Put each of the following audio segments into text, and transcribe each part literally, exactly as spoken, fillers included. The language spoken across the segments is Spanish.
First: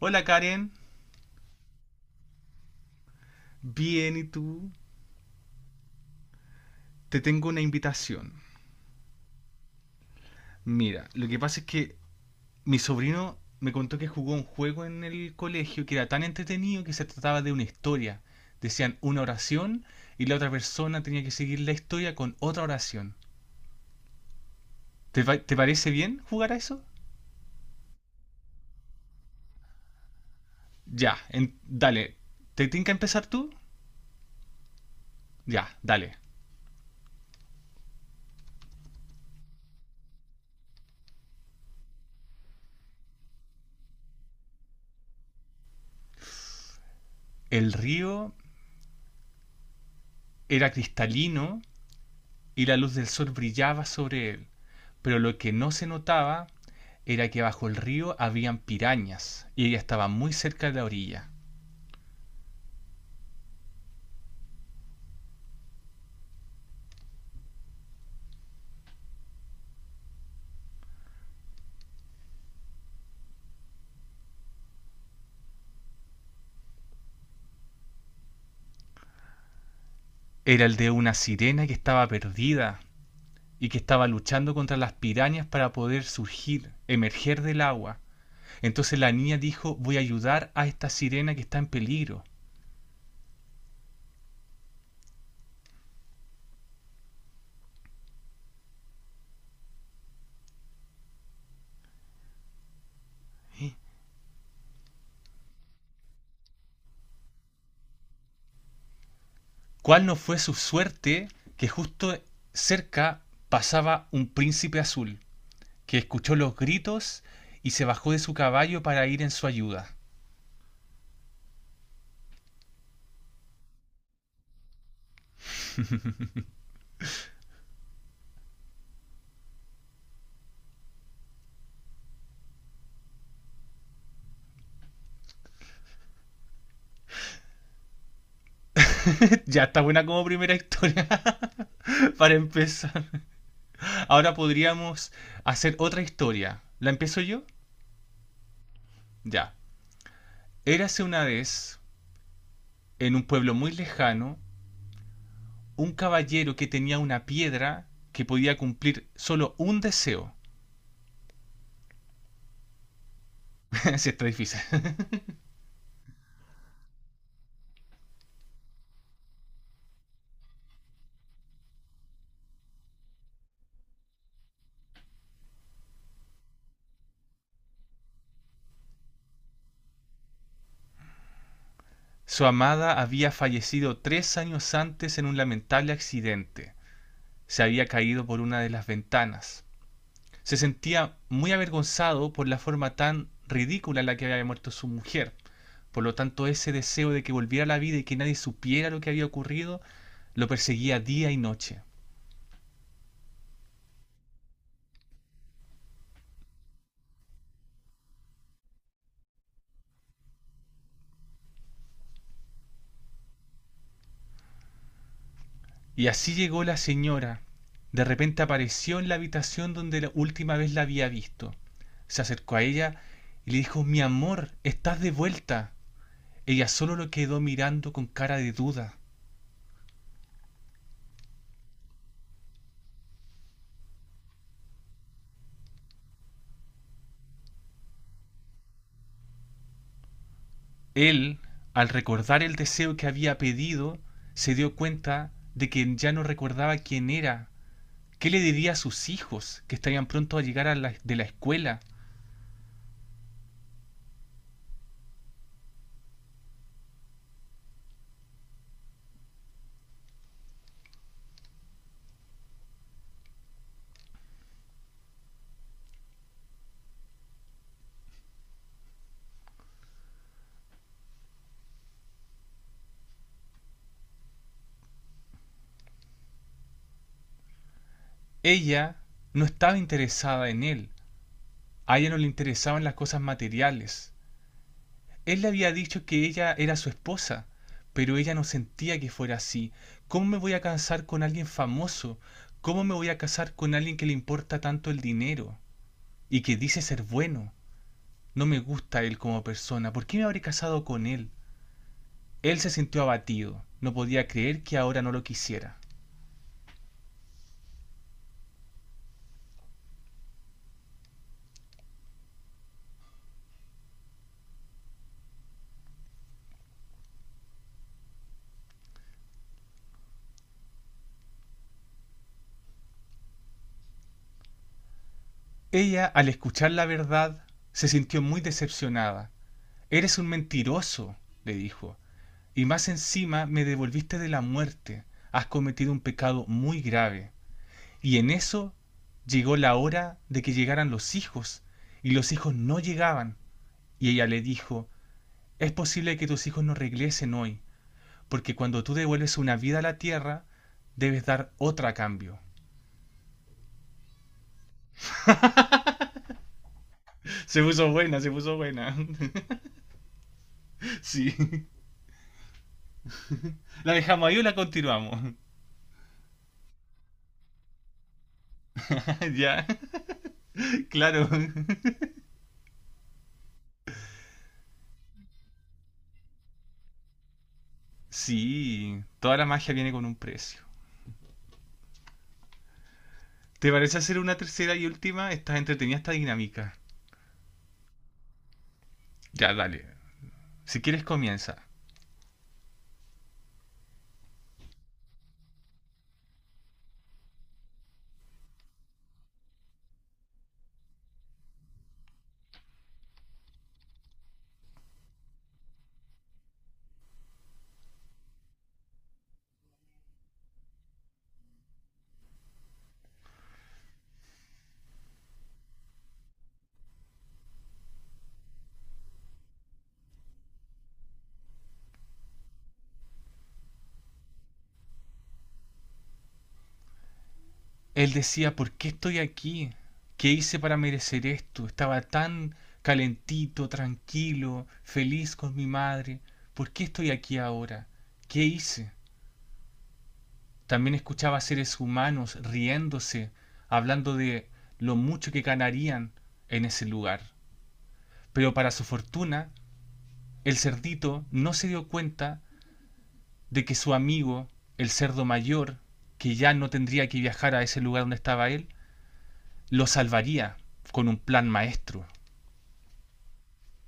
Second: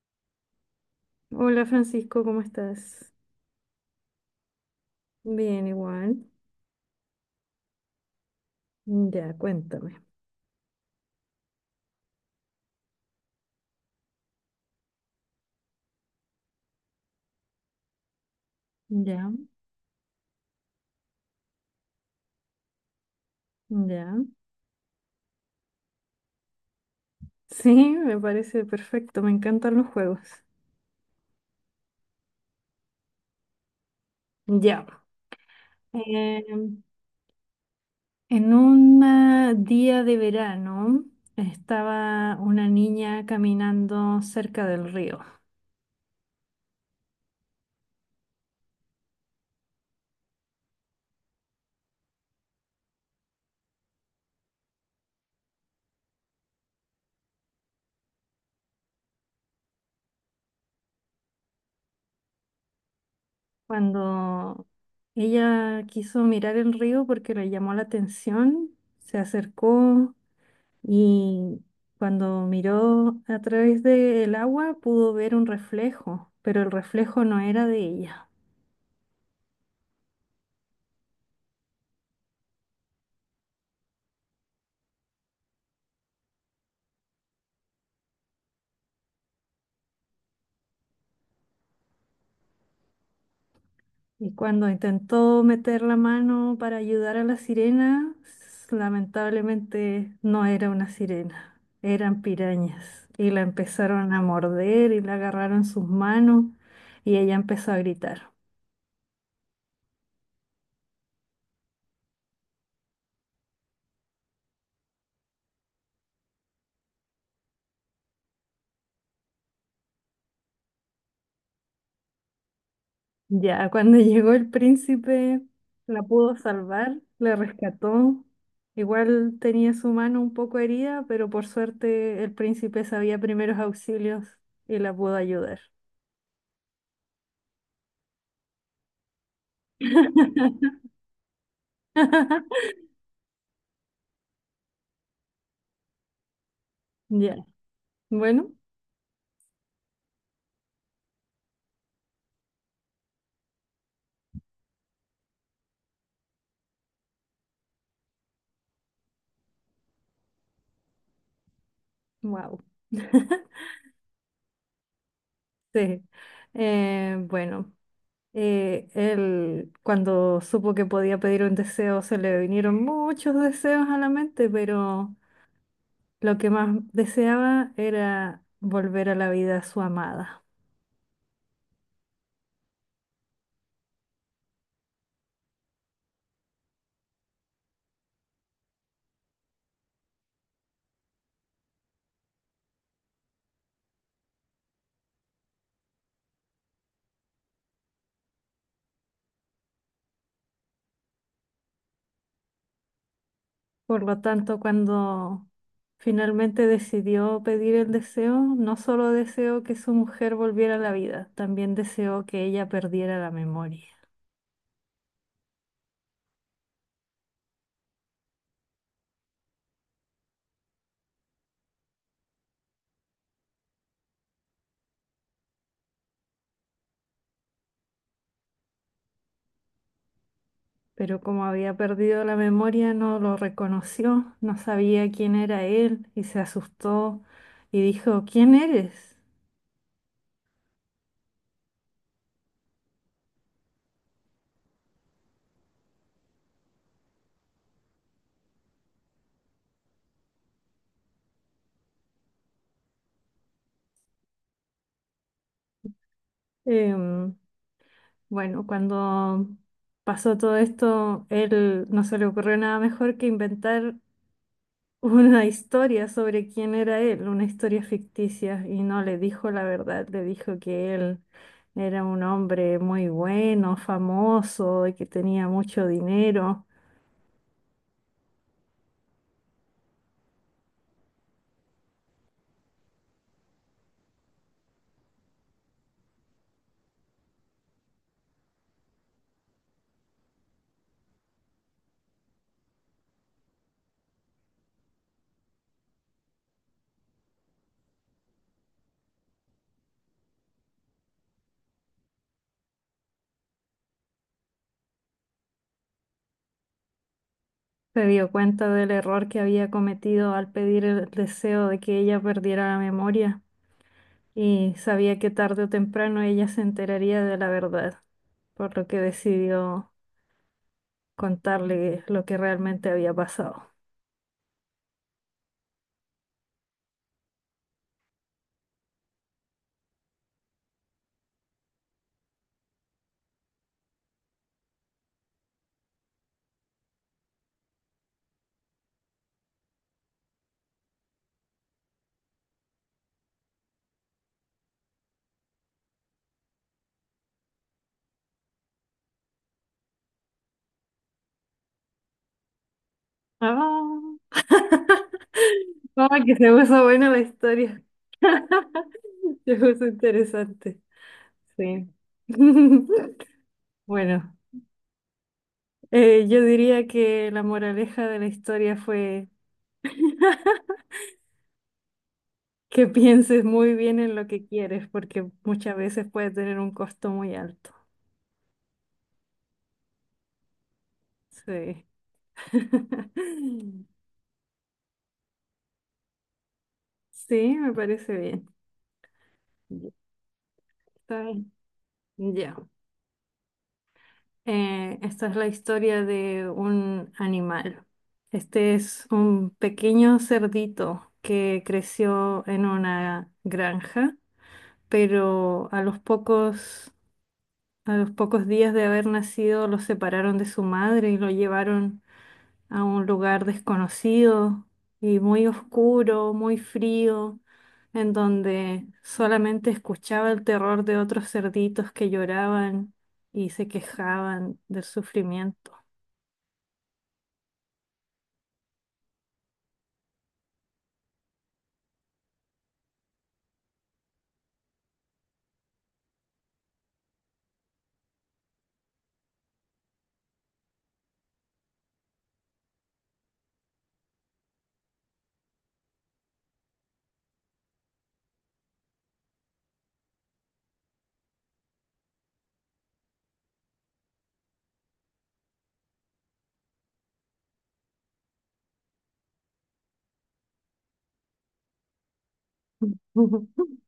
Hola Karen, Hola Francisco, ¿cómo estás? bien y tú, Bien, igual. te tengo una invitación. Ya, cuéntame. Mira, lo que pasa es que mi sobrino me contó que jugó un juego en el colegio que era tan entretenido que se trataba de una historia. Decían una Ya, oración y la otra persona tenía que seguir la historia con otra oración. ya. ¿Te, pa- te parece bien jugar a eso? Sí, me parece perfecto, me encantan los juegos. Ya, en- dale. ¿Te que empezar tú? Ya. Ya, dale. Eh, en un día de verano estaba una niña caminando cerca del río. El río era cristalino y la luz del sol brillaba sobre él, pero lo que no se notaba era que bajo el río habían pirañas y ella estaba muy cerca de la orilla. Cuando ella quiso mirar el río porque le llamó la atención, se acercó y cuando miró a través del agua pudo ver un reflejo, pero el reflejo no era de ella. Era el de una sirena que estaba perdida y que estaba luchando contra las pirañas para poder surgir, emerger del agua. Entonces la niña dijo, voy a ayudar a esta sirena que está en peligro. Y cuando intentó meter la mano para ayudar a la sirena, s- lamentablemente no era una sirena, eran pirañas. Y la empezaron a morder y la agarraron sus manos y ella empezó a gritar. ¿Cuál no fue su suerte que justo cerca pasaba un príncipe azul, que escuchó los gritos y se bajó de su caballo para ir en su ayuda? Ya, cuando llegó el príncipe, la pudo salvar, la rescató. Igual tenía su mano un poco herida, pero por suerte el príncipe sabía primeros auxilios y la pudo ayudar. Ya, está buena como primera historia, para empezar. Ahora podríamos hacer otra historia. ¿La empiezo Ya, yo? bueno, Ya. Érase una vez, en un pueblo muy lejano, un caballero que tenía una piedra que podía cumplir solo un deseo. wow. Sí, está difícil. Sí. Eh, bueno, eh, él cuando supo que podía pedir un deseo, se le vinieron muchos deseos a la mente, pero lo que más deseaba era volver a la vida a su amada. Su amada había fallecido tres años antes en un lamentable accidente. Se había caído por una de las ventanas. Se sentía muy avergonzado por la forma tan ridícula en la que había muerto su mujer. Por lo tanto, ese deseo de que volviera a la vida y que nadie supiera lo que había ocurrido, lo perseguía día y noche. Por lo tanto, cuando finalmente decidió pedir el deseo, no solo deseó que su mujer volviera a la vida, también deseó que ella perdiera la memoria. Y así llegó la señora. De repente apareció en la habitación donde la última vez la había visto. Se acercó a ella y le dijo, mi amor, estás de vuelta. Ella solo lo quedó mirando con cara de duda. Pero como había perdido la memoria, no lo reconoció, no sabía quién era él y se asustó y dijo, ¿quién eres? Él, al recordar el deseo que había pedido, se dio cuenta de que ya no recordaba quién era, qué le diría a sus hijos que estarían pronto a llegar a la- de la escuela. Em, bueno, cuando pasó todo esto, él no se le ocurrió nada mejor que inventar una historia sobre quién era él, una historia ficticia, y no le dijo la verdad, le dijo que él era un hombre muy bueno, famoso y que tenía mucho dinero. Ella no estaba interesada en él, a ella no le interesaban las cosas materiales. Él le había dicho que ella era su esposa, pero ella no sentía que fuera así. ¿Cómo me voy a casar con alguien famoso? ¿Cómo me voy a casar con alguien que le importa tanto el dinero y que dice ser bueno? No me gusta él como persona. ¿Por qué me habré casado con él? Él se sintió abatido. No podía creer que ahora no lo quisiera. Se dio cuenta del error que había cometido al pedir el deseo de que ella perdiera la memoria y sabía que tarde o temprano ella se enteraría de la verdad, por lo que decidió contarle lo que realmente había pasado. Ella, al escuchar la verdad, se sintió muy decepcionada. Eres un mentiroso, le dijo. Y más encima me devolviste de la muerte. Has cometido un pecado muy grave. Y en eso llegó la hora de que llegaran los hijos. Y los hijos no llegaban. Y ella le dijo, es posible que tus hijos no regresen hoy. Porque cuando tú devuelves una vida a la tierra, debes dar otra a cambio. Ah, como que se puso buena la Se historia. puso buena, se puso buena. Es interesante, Sí. sí. ¿La dejamos Bueno, ahí o la continuamos? eh, yo diría que la moraleja de la historia fue Ya, claro. que pienses muy bien en lo que quieres, porque muchas veces puede tener un costo muy alto. Sí, toda la magia viene con un precio. Sí. ¿Te parece hacer una tercera y última? Estás entretenida esta dinámica. Sí, me parece bien. Ya, dale. Ya, Si quieres está bien. comienza. Ya. Eh, esta es la historia de un animal. Este es un pequeño cerdito que creció en una granja, pero a los pocos, a los pocos días de haber nacido lo separaron de su madre y lo llevaron a un lugar desconocido y muy oscuro, muy frío, en donde solamente escuchaba el terror de otros cerditos que lloraban y se quejaban del sufrimiento. Él decía, ¿por qué estoy aquí? ¿Qué hice para merecer esto? Estaba tan calentito, tranquilo, feliz con mi madre. ¿Por qué estoy aquí ahora? ¿Qué hice? También escuchaba a seres humanos riéndose, hablando de lo mucho que ganarían en ese lugar. Pero para su fortuna, el cerdito no se dio cuenta de que su amigo, el cerdo mayor, que ya no tendría que viajar a ese lugar donde estaba él, los salvaría con un plan maestro.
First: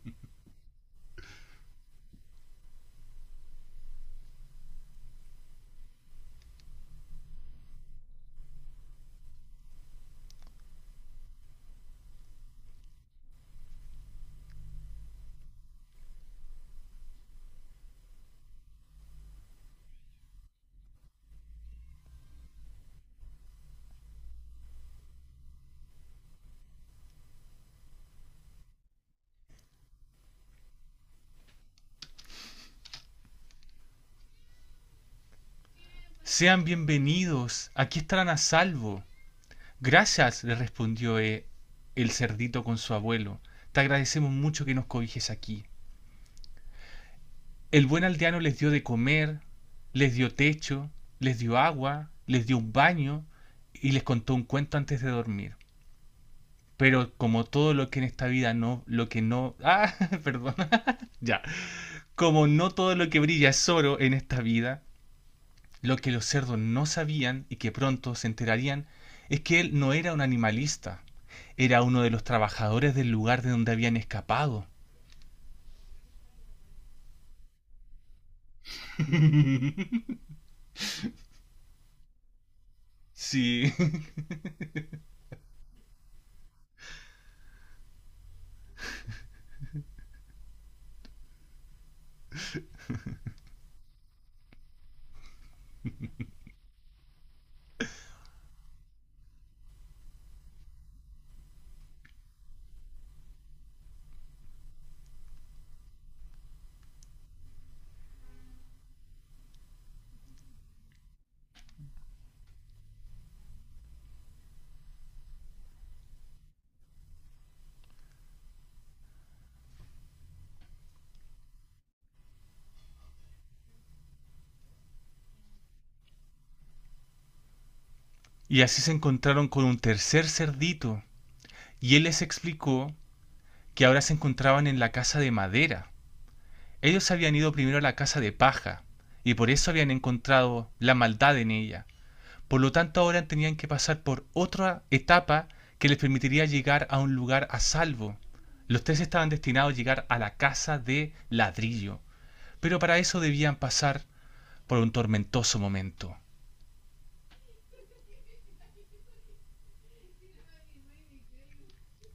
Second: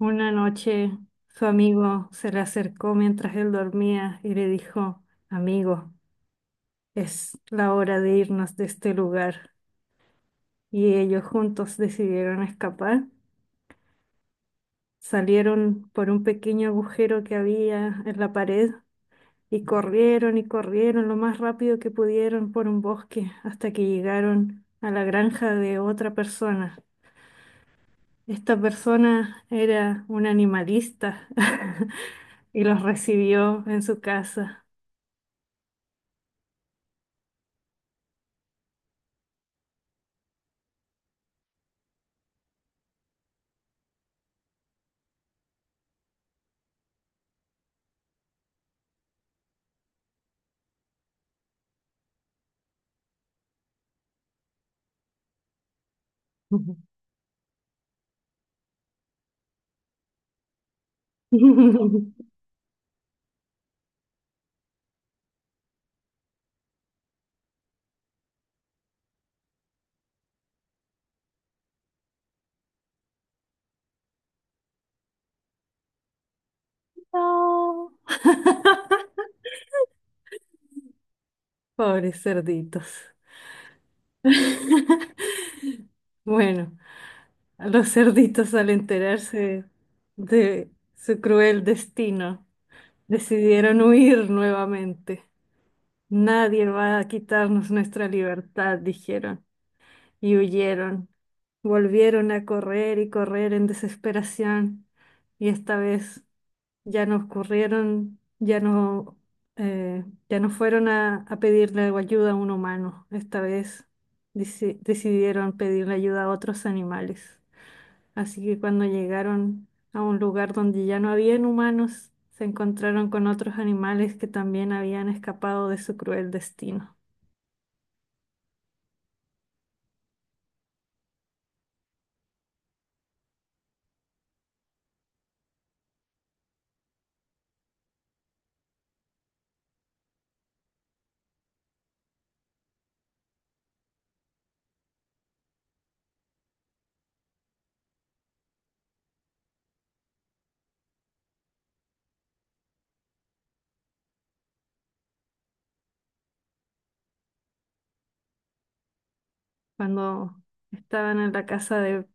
Una noche su amigo se le acercó mientras él dormía y le dijo, amigo, es la hora de irnos de este lugar. Y ellos juntos decidieron escapar. Salieron por un pequeño agujero que había en la pared y corrieron y corrieron lo más rápido que pudieron por un bosque hasta que llegaron a la granja de otra persona. Esta persona era un animalista y los recibió en su casa. Sean bienvenidos, aquí estarán a salvo. Gracias, le respondió eh, el cerdito con su abuelo. Te agradecemos mucho que nos cobijes aquí. El buen aldeano les dio de comer, les dio techo, les dio agua, les dio un baño y les contó un cuento antes de dormir. Pero como todo lo que en esta vida no, lo que no, ah, perdón, ya, como no todo lo que brilla es oro en esta vida, lo que los cerdos no sabían y que pronto se enterarían es que él no era un animalista, era uno de los trabajadores del lugar de donde habían escapado. Pobres cerditos. Sí. Bueno, a los cerditos al enterarse de su cruel destino, decidieron huir nuevamente. Nadie va a quitarnos nuestra libertad, dijeron, y huyeron. Volvieron a correr y correr en desesperación, y esta vez ya nos corrieron, ya no, eh, ya no fueron a, a pedirle ayuda a un humano. Esta vez deci- decidieron pedirle ayuda a otros animales. Así que cuando llegaron a un lugar donde ya no habían humanos, se encontraron con otros animales que también habían escapado de su cruel destino. Y así se encontraron con un tercer cerdito, y él les explicó que ahora se encontraban en la casa de madera. Ellos habían ido primero a la casa de paja, y por eso habían encontrado la maldad en ella. Por lo tanto, ahora tenían que pasar por otra etapa que les permitiría llegar a un lugar a salvo. Los tres estaban destinados a llegar a la casa de ladrillo, pero para eso debían pasar por un tormentoso momento. Cuando estaban en la casa de,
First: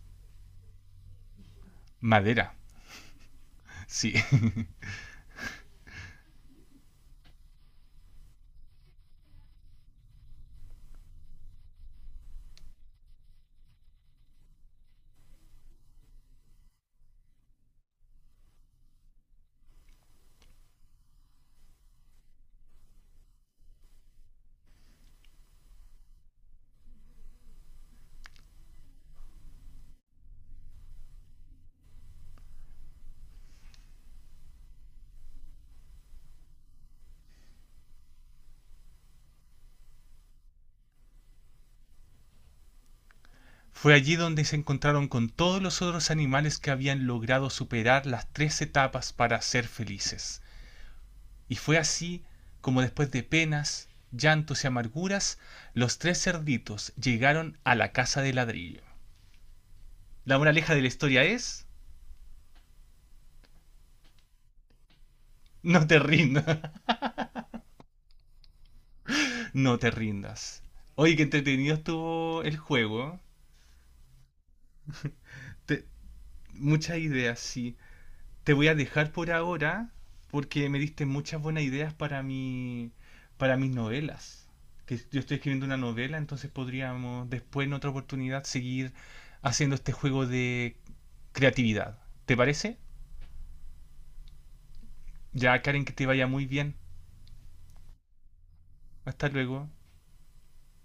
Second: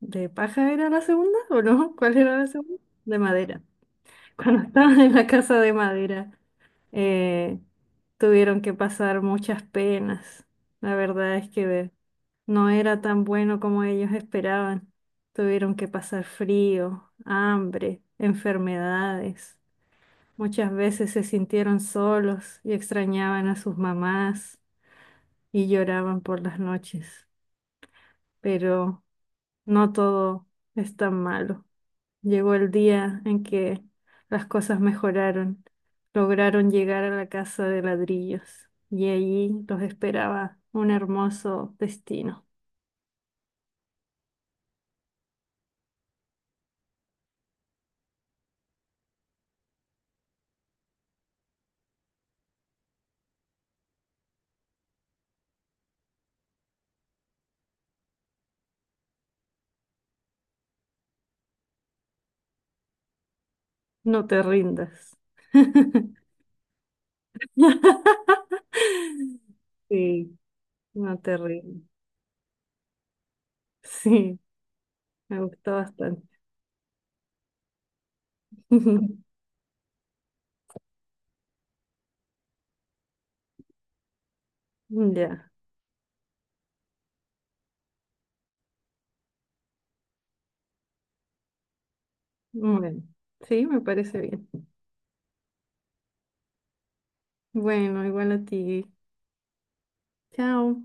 de paja, ¿era la segunda o no? ¿Cuál era la Madera. segunda? De madera. Sí. Cuando estaban en la casa de madera. eh, Tuvieron que pasar muchas penas. La verdad es que no era tan bueno como ellos esperaban. Tuvieron que pasar frío, hambre, enfermedades. Muchas veces se sintieron solos y extrañaban a sus mamás y lloraban por las noches. Pero no todo es tan malo. Llegó el día en que las cosas mejoraron. Lograron llegar a la casa de ladrillos y allí los esperaba un hermoso destino. Fue allí donde se encontraron con todos los otros animales que habían logrado superar las tres etapas para ser felices. Y fue así como después de penas, llantos y amarguras, los tres cerditos llegaron a la casa de ladrillo. La moraleja de la historia es, No te rindas. no te rindas, no te Sí, rindas. Oye, no qué te entretenido rindas. estuvo el juego. Sí, me gustó Te- bastante. Muchas ideas, sí. Te voy a dejar por ahora porque me diste muchas buenas ideas para mi, para mis novelas. Que yo estoy Ya, escribiendo una novela, entonces podríamos después en otra oportunidad seguir haciendo este juego de creatividad. ¿Te parece? bueno, sí, me parece bien. Ya, Karen, que te vaya muy bien. Bueno, igual a ti. Hasta luego. Chao.